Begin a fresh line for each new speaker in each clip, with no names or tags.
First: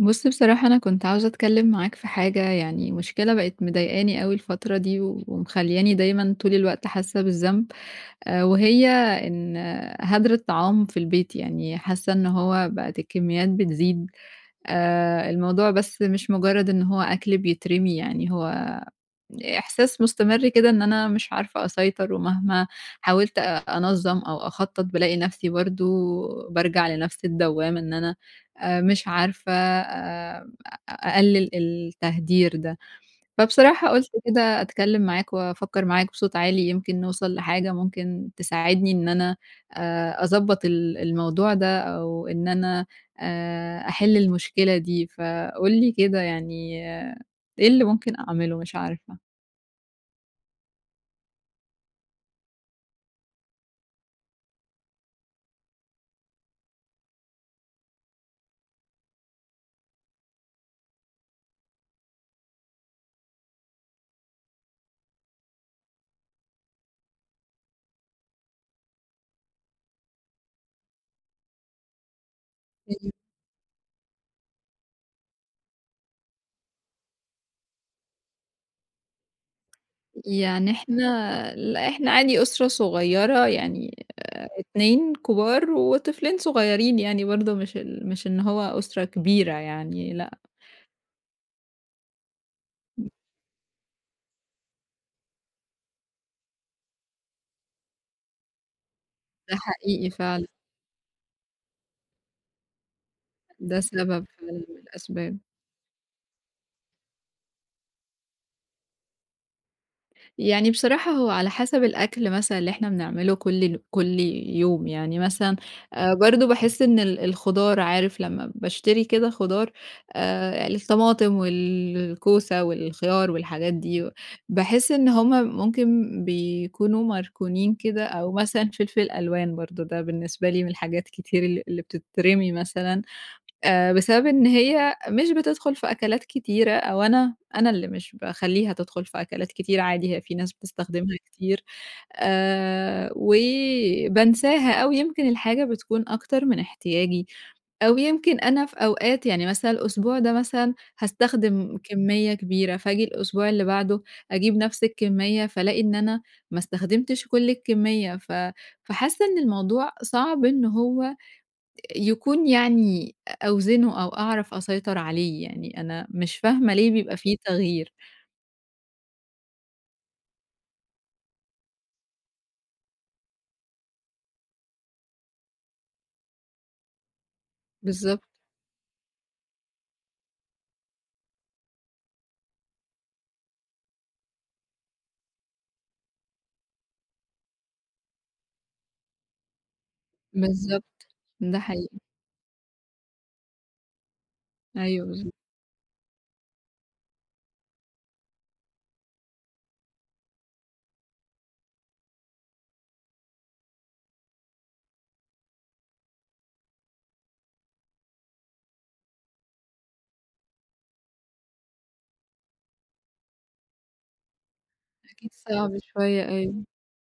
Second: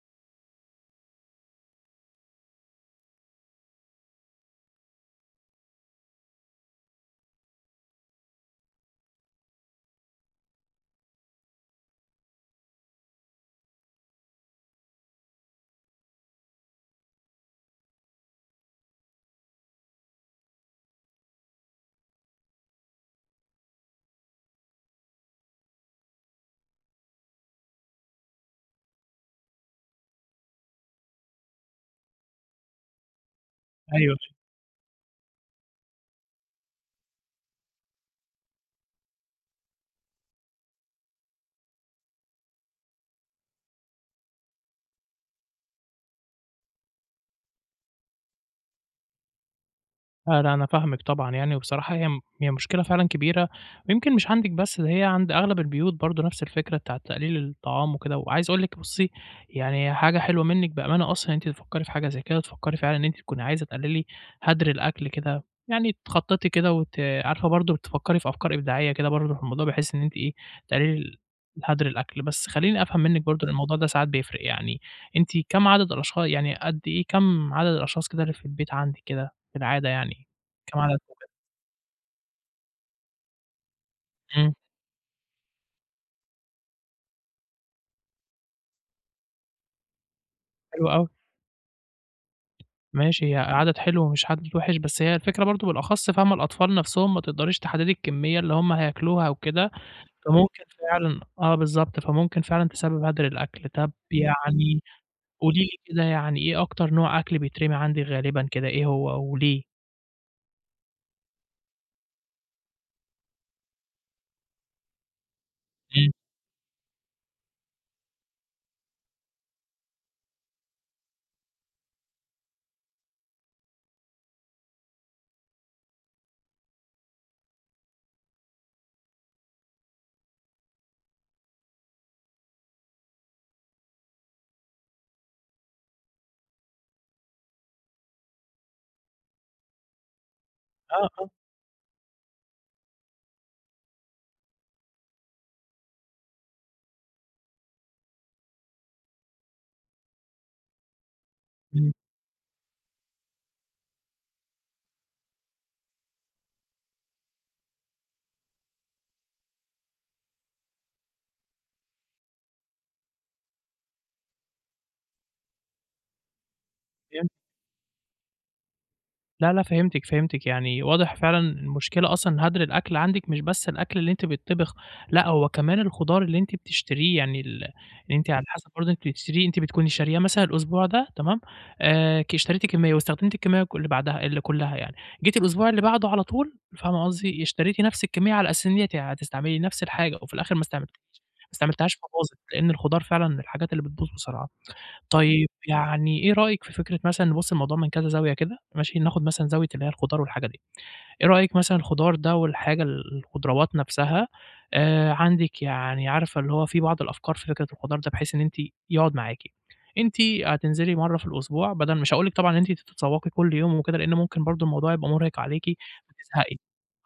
بُص، بصراحة أنا كنت عاوزة أتكلّم معاك في حاجة، يعني مشكلة بقت مضايقاني أوي الفترة دي ومخلّياني دايمًا طول الوقت حاسّة بالذنب. وهي إن هدر الطعام في البيت، يعني حاسّة إن هو بقت الكميّات بتزيد. الموضوع بس مش مُجرّد إن هو أكل بيترمي، يعني هو إحساس مستمر كده إن أنا مش عارفة أسيطر، ومهما حاولت أنظّم أو أخطّط، بالاقي نفسي برضه بارجع لنفس الدوّامة إن أنا مش عارفة أقلل التهدير ده. فبصراحة قُلت
أيوه،
كده أتكلم معاك وأفكّر معاك بصوت عالي، يمكن نوصل لحاجة ممكن تساعدني إن أنا أضبّط الموضوع ده، أو إن أنا أحل المشكلة دي. فقُل لي كده يعني إيه اللي ممكن أعمله؟ مش عارفة.
آه، لأ أنا فاهمِك طبعًا يعني، وبصراحة هي مشكلة فعلًا كبيرة، ويمكن مش عندِك بس، ده هي عند أغلب البيوت برضه نفس الفكرة بتاعة تقليل الطعام وكده، وعايز أقول لِك بُصّي، يعني حاجة حلوة منِّك بأمانة أصلًا إن أنتِ تفكّري في حاجة زي كده، تفكّري فعلًا إن أنتِ تكوني عايزة تقللي هدر الأكل كده، يعني تخطّطي كده وت عارفة برضه تفكّري في أفكار إبداعية كده برضه في الموضوع، بحيث إن أنتِ إيه، تقللي هدر الأكل. بس خلّيني أفهم
إمم.
منِّك برضه، لأن الموضوع ده ساعات بيفرق يعني، أنتِ كام عدد الأشخاص يعني قد إيه كام عدد الأشخاص كده اللي في البيت عندِك كده؟ كالعادة يعني،
يعني
كما على
إحنا لأ، إحنا عادي أسرة صغيّرة يعني
إمم.
2 كبار وطفلين صغيّرين يعني برضه مش إن هو أسرة كبيرة يعني لأ.
حلو أوي، ماشي هي عدد حلو مش عدد وِحِش، بس هي الفكرة برضه بالأخص فاهمة الأطفال نَفْسهم ما تقدريش تحددي الكمية اللي هم هياكلوها
ده
وكده،
حقيقي فعلًا.
فممكن فعلًا آه بالضبط، فممكن فعلًا تسبب هدر الأكل.
ده
طَب
سبب فعلًا من
يعني
الأسباب.
قولي لي كده يعني إيه أكتر نوع أكل بيترمي عندِك غالبًا كده إيه هو وليه؟
يعني بصراحة هو على حسب الأكل مثلًا اللي إحنا بنعمله كل يوم، يعني مثلًا
إمم.
برضه باحس إن الخضار، عارف لمّا باشتري كده خضار، الطماطم والكوسة والخيار والحاجات دي، باحس إن هُم ممكن بيكونوا مركونين كده، أو مثلًا فلفل ألوان برضه ده بالنسبة لي من الحاجات كتير اللي بتترمي مثلًا. بسبب إن هي مش بتدخل في أكلات كتيرة، أو أنا اللي مش باخلّيها تدخل في أكلات كتيرة عادي، هي في ناس
آه،
بتستخدمها
آه،
كتير. وبانساها، أو يمكن الحاجة بتكون أكتر من احتياجي، أو يمكن أنا في أوقات يعني مثلًا الأسبوع ده مثلًا هاستخدم
إمم،
كمية كبيرة، فآجي الأسبوع اللي بعده أجيب نفس الكمية، فالاقي إن أنا ما استخدمتش كل الكمية، فحاسة إن الموضوع صعب إن هو يكون يعني أوزنه أو أعرف أسيطر عليه، يعني أنا مش فاهمة ليه بيبقى
فهمت.
في تغيير.
لا، لا فهمتِك، فهمتِك، يعني واضح فعلًا المشكلة أصلًا هدر الأكل عندِك مش بس الأكل اللي أنتِ بيتطبخ، لأ هو كمان الخضار اللي أنتِ بتشتريه، يعني اللي
بالضبط،
أنتِ على حسب برضه أنتِ بتشتريه أنتِ بتكوني شارياه مثلًا الأسبوع ده تمام، اشتريتِ كمية واستخدمتِ الكمية اللي بعدها اللي كلّها يعني، جيتِ الأسبوع اللي بعده على طول فاهمة قصدي، اشتريتِ نفس الكمية على أساس إن أنتِ هتستعملي نفس الحاجة وفي الآخر
بالضبط،
ما
ده
استعملتيهاش
حقيقي.
فباظت، لإن الخضار فعلًا من الحاجات اللي بتبوظ بسرعة.
أيوه بالضبط.
طيب يعني إيه رأيك في فكرة مثلًا نبُص الموضوع من كذا زاوية كده، ماشي، ناخد مثلًا زاوية اللي هي الخضار والحاجة دي. إيه رأيِك مثلًا الخضار ده والحاجة الخضروات نفسها، عندِك يعني عارفة اللي هو في بعض الأفكار في فكرة الخضار ده، بحيث إن أنتِ يقعد معاكِ، أنتِ هتنزلي مرّة في الأسبوع بدل مش هاقول لِك طبعًا إن أنتِ تتسوقي كل يوم وكده، لأن ممكن برضه الموضوع يبقى
أكيد
مرهق عليكِ
صعب شوية أيوه.
وتزهقي.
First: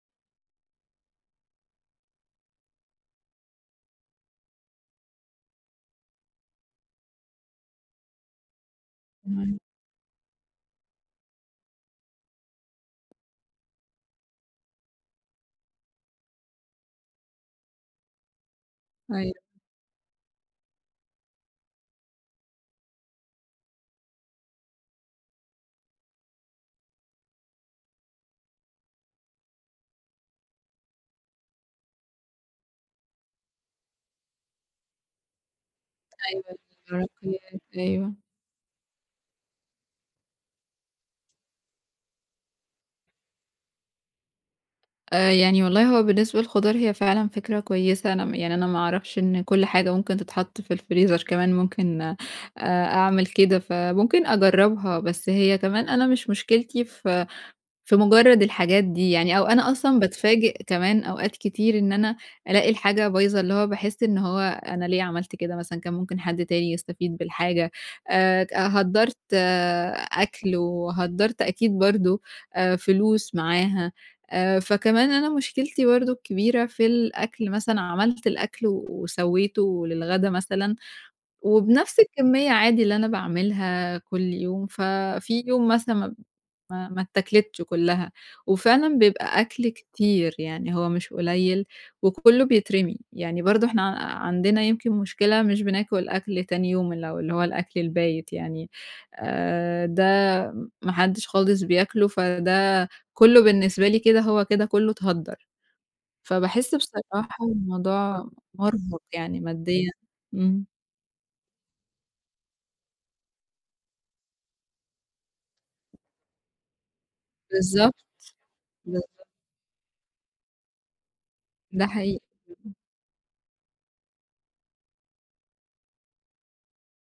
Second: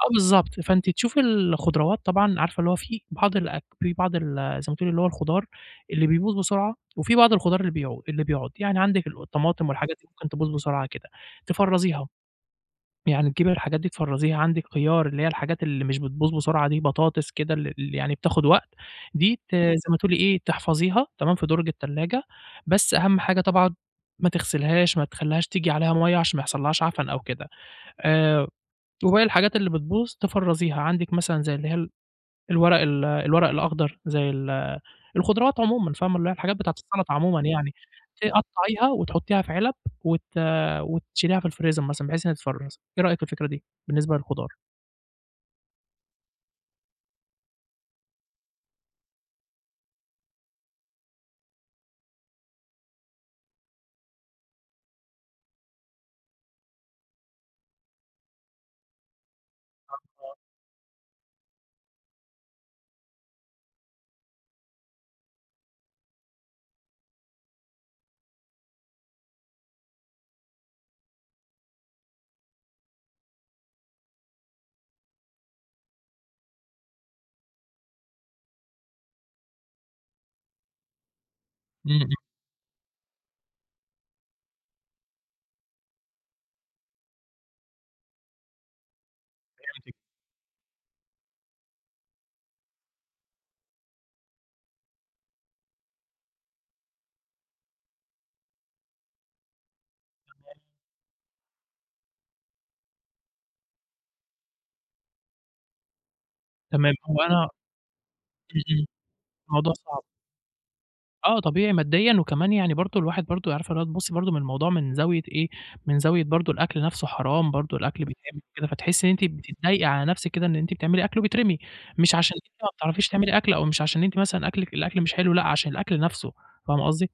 آه بالضبط، فأنتِ تشوفي الخضروات طبعًا عارفة اللي هو في بعض الأك في بعض ال زي ما تقولي اللي هو الخضار اللي بيبوظ بسرعة، وفي بعض الخضار اللي بيقعد، يعني عندِك ال
تمام.
الطماطم والحاجات دي ممكن تبوظ بسرعة كده، تفرّزيها، يعني تجيبي الحاجات دي تفرّزيها، عندِك خيار اللي هي الحاجات اللي مش بتبوظ بسرعة دي، بطاطس كده اللي يعني بتاخد وقت، دي
أيوه،
ت إمم. زي ما تقولي إيه، تحفظيها تمام في درج التلاجة، بس أهم حاجة طبعًا ما تغسلهاش، ما تخلّيهاش تيجي عليها مَيّة عشان ما يحصلّهاش عفن أو كده، آآ وباقي الحاجات اللي بتبوظ تفرّزيها، عندِك مثلًا زي اللي هي ال الورق ال الورق الأخضر زي الخضروات عمومًا فاهمة، اللي هي الحاجات
أيوه.
بتاعة السَلطة عمومًا
الورقيات
يعني،
أيوه.
تقطّعيها وتحطّيها في علب وت وتشيليها في الفريزر مثلًا بحيث إنها تتفرّز، إيه رأيِك في الفكرة دي بالنسبة للخضار؟
يعني والله هو بالنسبة للخضار هي فعلًا فكرة كويسة، أنا م يعني أنا ما أعرفش إن كل حاجة ممكن تتحط في الفريزر، كمان ممكن أعمل كده، فممكن أجرّبها. بس هي كمان أنا مش مشكلتي في مجرّد الحاجات دي يعني، أو أنا أصلًا باتفاجئ كمان أوقات كتير إن أنا ألاقي الحاجة بايظة، اللي هو باحس إن هو أنا ليه عملت كده مثلًا، كان ممكن حد تاني يستفيد بالحاجة، ك هدّرت أكل، وهدّرت أكيد برضه فلوس معاها. فكمان أنا مشكلتي برضه الكبيرة في الأكل مثلًا، عملت الأكل وسوّيته للغدا مثلًا،
إمم،
وبنفس
إمم،
الكمية عادي اللي أنا باعملها كل يوم، ففي يوم مثلًا ما اتاكلتش كلّها، وفعلًا بيبقى أكل
فهمتِك،
كتير، يعني هو مش قليل وكلّه بيترمي. يعني برضه إحنا عندنا يمكن مشكلة مش بناكل أكل تاني يوم، اللي هو اللي هو الأكل البايت يعني. ده ما حدش خالص بياكله، فده كلّه بالنسبة لي كده هو كده كلّه اتهدّر، فباحس
تمام، هو
بصراحة
أنا
الموضوع
إمم، إمم،
مرهق يعني
الموضوع
ماديًا.
صعب.
إمم.
آه، طبيعي ماديًا وكمان يعني برضه الواحد برضه عارفة اللي هو تبُصّي برضه من الموضوع من زاوية إيه، من زاوية برضه الأكل نَفْسه حرام برضه
بالضبط،
الأكل بيتعمل كده، فتحسّي
بالض
إن أنتِ بتتضايقي على نَفْسِك كده إن أنتِ بتعملي أكل وبيترمي،
ده
مش
حقيقي،
عشان أنتِ ما بتعرفيش تعملي أكل أو مش عشان أنتِ مثلًا أكلِك الأكل مش حلو لأ، عشان الأكل نَفْسه، فاهمة قصدي؟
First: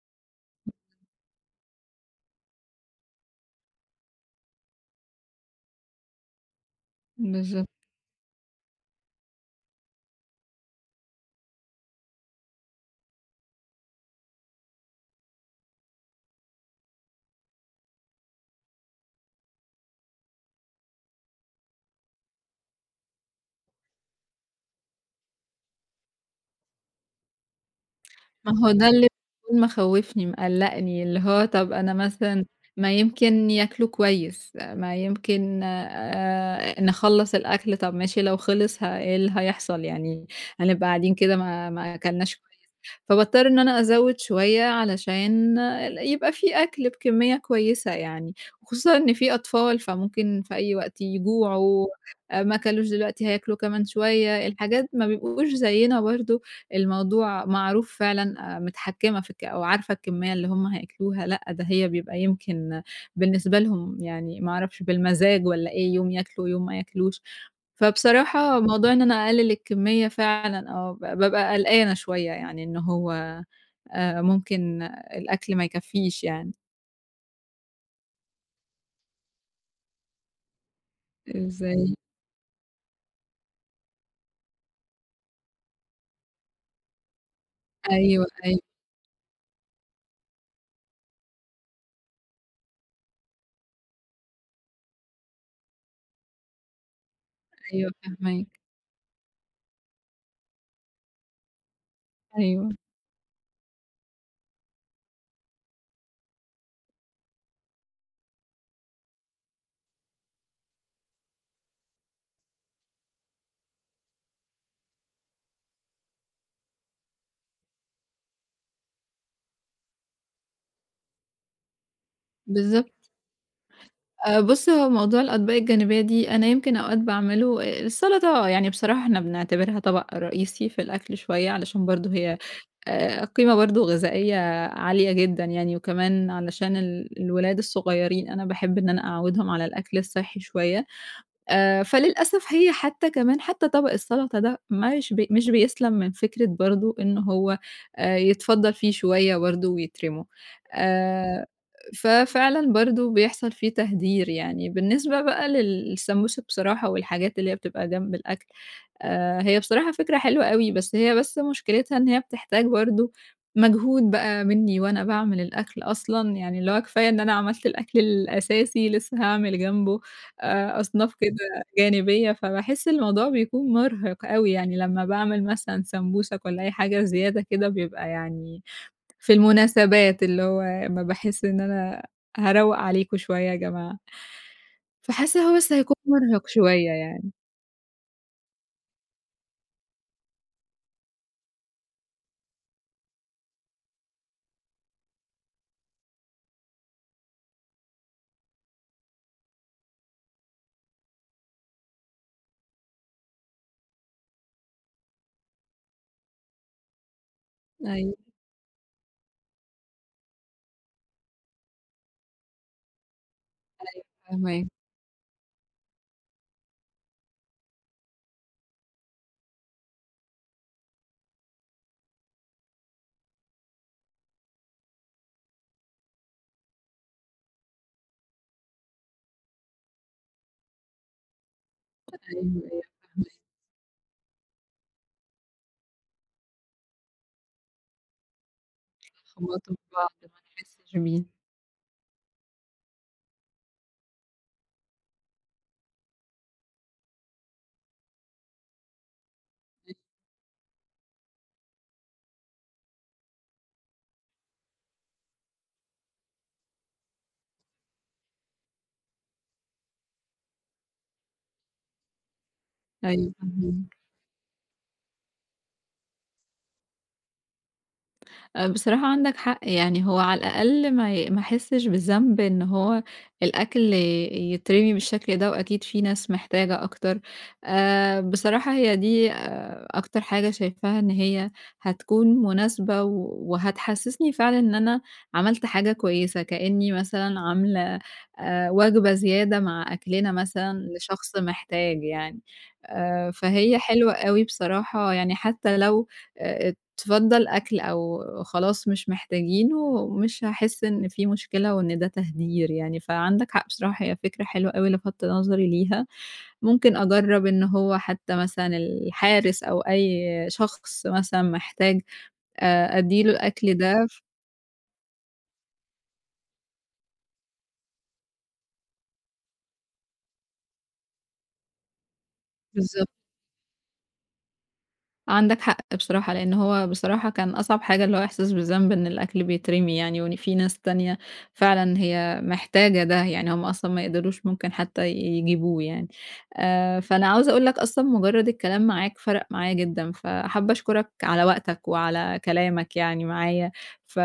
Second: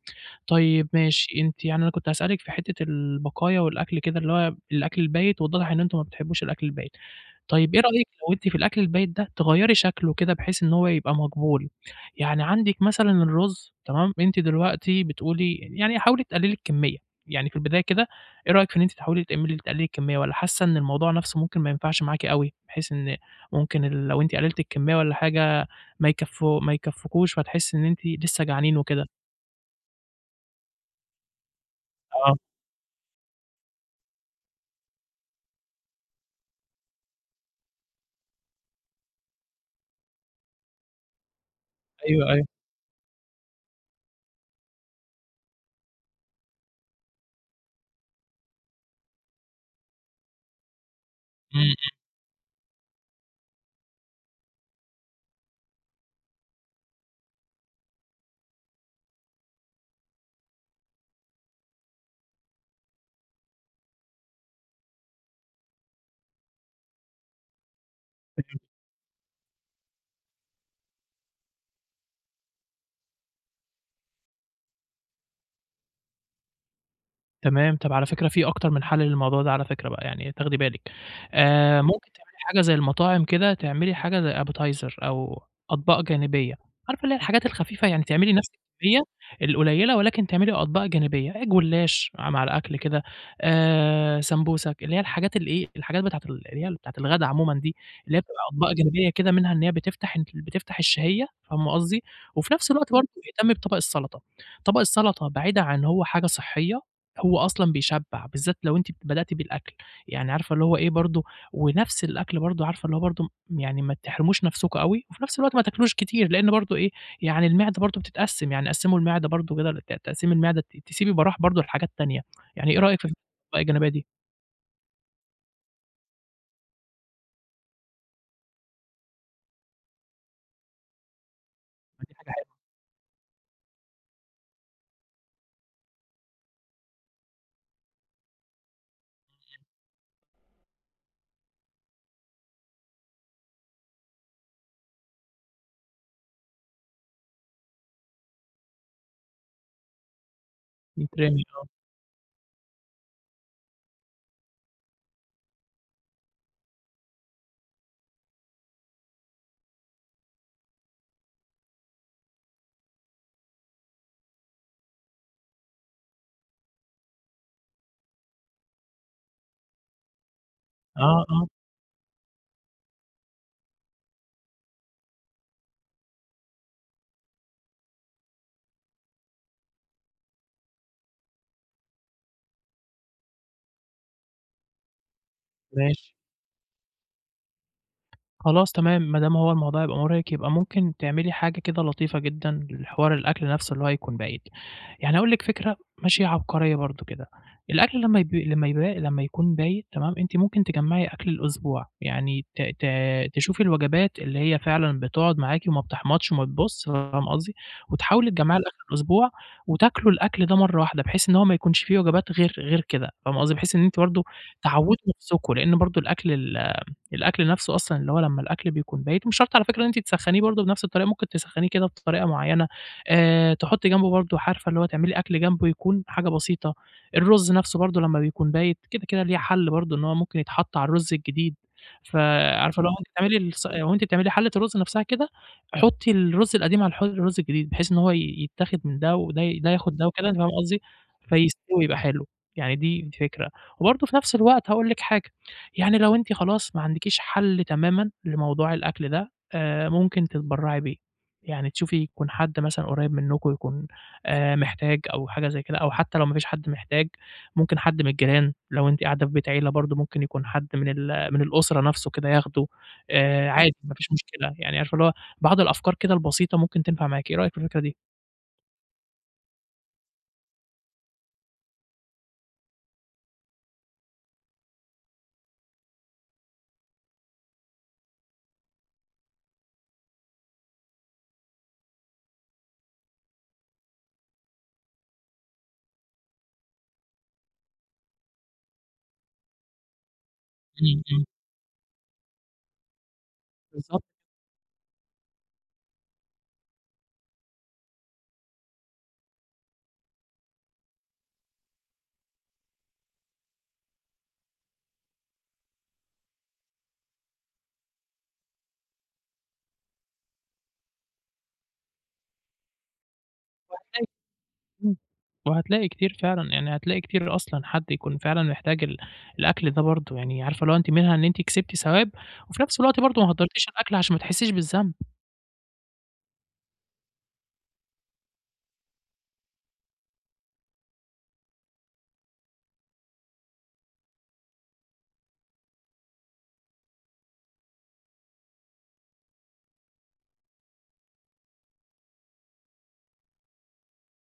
طيب ماشي، أنتِ يعني أنا كنت هاسألِك في حتّة البقايا والأكل كده اللي هو الأكل البايت واتضح إن أنتم ما بتحبوش الأكل البايت.
بالضبط.
طيب إيه رأيِك لو أنتِ في الأكل البايت ده تغيّري شكله كده بحيث إن هو يبقى مقبول، يعني عندِك مثلًا الرز تمام، أنتِ دلوقتي بتقولي يعني حاولي تقللي الكمية، يعني في البداية كده إيه رأيِك في إن أنتِ تحاولي تعملي تقللي الكمية والّا حاسة إن الموضوع نَفْسه ممكن ما ينفعش معاكِ أوي، بحيث إن ممكن ال لو أنتِ قللتِ الكمية والّا حاجة ما يكفّكوش فتحسي إن أنتِ لسه
ما هو
جعانين
ده
وكده؟
اللي بيكون مخوّفني، مقلّقني، اللي هو طَب أنا
آه،
مثلًا ما يمكن ياكلوا كويس، ما يمكن نخلّص الأكل، طَب ماشي لو خلص إيه اللي هيحصل يعني؟ هنبقى قاعدين كده ما
أيوه،
أكلناش،
أيوه،
فباضطر إن أنا أزوّد شوية علشان يبقى في أكل بكمية كويسة يعني، وخصوصًا إن في أطفال، فممكن في أي وقت
إمم، إمم.
يجوعوا. ما كلوش دلوقتي، هياكلوا كمان شوية، الحاجات ما بيبقوش زيّنا برضه. الموضوع معروف فعلًا متحكّمة في أو عارفة الكمية اللي هم هياكلوها، لأ ده هي بيبقى يمكن بالنسبة لهم يعني ما أعرفش بالمزاج والّا إيه، يوم ياكلوا، يوم ما ياكلوش. فبصراحة موضوع إن أنا أقلل الكمية فعلًا آه، ب بابقى قلقانة شوية يعني إن هو ممكن الأكل ما يكفّيش يعني.
تمام، طَب على فكرة في أكتر من حل للموضوع ده على فكرة بقى، يعني تاخدي بالِك،
إزاي؟
ممكن تعملي حاجة زي المطاعم كده، تعملي حاجة زي appetizer أو أطباق جانبية، عارفة اللي هي الحاجات الخفيفة،
أيوه،
يعني تعملي نفس
أيوه،
الكمية القليلة ولكن تعملي أطباق جانبية، جلاش مع الأكل كده، سمبوسة، اللي هي الحاجات اللي إيه، الحاجات بتاعة اللي هي بتاعة الغدا عمومًا دي،
أيوه
اللي هي بتبقى
فاهماك.
أطباق جانبية كده، منها إن هي بتفتح أنتِ بتفتح الشهية، فاهمة قصدي؟ وفي
أيوه،
نفس الوقت برضه اهتمي بطبق السلطة، طبق السلطة بعيدا عن إن هو حاجة صحية هو أصلًا بيشبّع، بالذات لو أنتِ بدأتِ بالأكل، يعني عارفة اللي هو إيه برضه ونفْس الأكل برضه عارفة اللي هو برضه يعني ما تحرموش نفْسكم أوي، وفي نفْس الوقت ما تاكلوش كتير، لإن برضه إيه، يعني المعدة برضه بتتقسّم، يعني قسّموا المعدة برضه كده تقسيم المعدة تسيبي براح برضه لحاجات تانية، يعني إيه رأيِك في
بالضبط.
الأطباق الجانبية دي؟
بُص، هو موضوع الأطباق الجانبية دي أنا يمكن أوقات باعمله، السلطة يعني بصراحة إحنا بنعتبرها طبق رئيسي في الأكل شوية، علشان
ما
برضه
دي حاجة
هي
حلوة،
قيمة برضه غذائية عالية جدًا يعني، وكمان علشان الولاد الصغيرين أنا باحب إن أنا أعوّدهم على الأكل الصحّي شوية. فللأسف هي حتى كمان حتى طبق السلطة ده مش بيسلَم من فكرة برضه إن هو يتفضّل فيه شوية برضه ويترموا.
بتترمي
آآ، ففعلًا برضه بيحصل فيه تهدير يعني. بالنسبة بقى للسمبوسة بصراحة والحاجات اللي هي بتبقى جنب الأكل، هي بصراحة فكرة حلوة أوي. بس هي بس مشكلتها إن هي بتحتاج برضه مجهود بقى منّي وأنا باعمل الأكل أصلًا، يعني اللي هو كفاية إن أنا عملت الأكل الأساسي، لسه هاعمل جنبه
آه،
أصناف
آه،
كده
آه،
جانبية، فباحس الموضوع بيكون مرهق أوي، يعني لمّا باعمل مثلًا سمبوسك والّا أي حاجة زيادة كده بيبقى يعني في المناسبات، اللي هو أمّا باحس إن أنا هاروّق عليكم شوية يا جماعة، فحاسة هو بس هيكون
ماشي.
مرهق شوية يعني.
خلاص تمام، ما دام هو الموضوع هيبقى مُرهق، يبقى ممكن تعملي حاجة كده لطيفة جدًا لحوار الأكل نَفْسه اللي هو هيكون بعيد، يعني هاقول لِك فكرة ماشي عبقرية برضه كده، الأكل لمّا يب لمّا يبقى لمّا يكون بايت تمام، أنتِ ممكن تجمّعي أكل الأسبوع، يعني ت ت تشوفي الوجبات اللي هي فعلًا بتقعد معاكِ وما بتحمضش وما بتبوظش فاهمة قصدي،
أيوه
وتحاولي تجمّعي لآخر الأسبوع وتاكلوا الأكل ده مرّة واحدة، بحيث إن هو ما يكونش في وجبات غير كده، فاهمة قصدي، بحيث إن أنتِ برضه
فاهماك.
تعوّدوا نَفْسكم، لإن برضه الأكل نفسه أصلًا اللي هو لمّا الأكل بيكون بايت مش شرط على فكرة إن أنتِ تسخّنيه برضه بنفس الطريقة، ممكن تسخّنيه كده بطريقة معيّنة، تحطّي جنبه برضه عارفة اللي هو تعملي أكل جنبه يكون حاجة بسيطة، الرُز نفسه برضه لمّا بيكون بايت كده، كده ليه حَل برضه إن هو ممكن يتحط على الرُز الجديد،
أيوه، أيوه
فعارفة
فاهماك.
اللي هو وأنتِ بتعملي الص وأنتِ بتعملي حَلّة الرُز نفسها كده، حُطّي الرُز القديم على الرُز الجديد، بحيث إن هو يتاخد من ده وده ي ده
خبطوا في
ياخد ده
بعض
وكده
ما
أنتِ فاهمة قصدي،
نحسش بيه.
فيستوي يبقى حلو، يعني دي الفكرة. وبرضه في نفس الوقت هاقول لِك حاجة يعني لو أنتِ خلاص ما عندكيش حل تمامًا لموضوع الأكل ده، ممكن تتبرّعي بيه، يعني تشوفي يكون حد مثلًا قريب منكم يكون محتاج أو حاجة زي كده، أو حتى لو ما فيش حد محتاج، ممكن حد من الجيران، لو أنتِ قاعدة في بيت عيلة برضه ممكن يكون حد من من الأسرة نفسه كده ياخده،
أيوه
عادي ما
فاهماك.
فيش مشكلة، يعني عارفة اللي هو بعض الأفكار كده البسيطة ممكن تنفع معاكِ، إيه رأيِك في الفكرة دي؟
بصراحة عندك حق، يعني هو على الأقل ما يحسّش بالذنب إن هو الأكل يترمي بالشكل ده، وأكيد في ناس محتاجة أكتر. بصراحة هي دي أكتر حاجة شايفاها إن هي هتكون مناسبة وهتحسّسني فعلًا إن أنا عملت حاجة كويسة، كإنّي مثلًا عاملة وجبة زيادة مع أكلنا مثلًا
إمم، إمم،
لشخص محتاج يعني. فهي
بالضبط.
حلوة أوي بصراحة، يعني حتّى لو آآ تفضّل أكل أو خلاص مش محتاجينه، مش هاحس إن في مشكلة وإن ده تهدير يعني. فعندك حق بصراحة، هي فكرة حلوة أوي لفتت نظري ليها، ممكن أجرّب إن هو حتى مثلًا الحارس أو أي شخص مثلًا محتاج أدّي له الأكل ده.
إمم. وهتلاقي كتير فعلًا، يعني هتلاقي كتير أصلًا حد يكون فعلًا محتاج الأكل ده برضه، يعني عارفة اللي هو أنتِ منها إن أنتِ كسبتِ ثواب، وفي نفس الوقت
بالضبط.
برضه ما هدّرتيش الأكل عشان ما تحسّيش بالذنب.
عندك حق بصراحة، لإن هو بصراحة كان أصعب حاجة اللي هو إحساس بالذنب إن الأكل بيترمي يعني، وإن في ناس تانية فعلًا هي محتاجة ده، يعني هم أصلًا ما يقدروش ممكن حتى يجيبوه يعني. فأنا عاوزة أقول لك أصلًا مجرد الكلام معاك فرق معايا جدًا، فحابة أشكرك على وقتك وعلى كلامك يعني معايا، ف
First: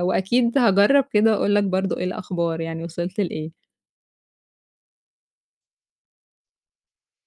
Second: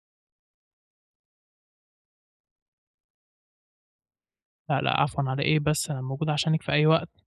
وأكيد هاجرب كده وأقول لك برضه إيه الأخبار يعني وصلت لإيه.
لأ، لأ، عفوًا على إيه بس، أنا موجود عشانِك في أي وقت.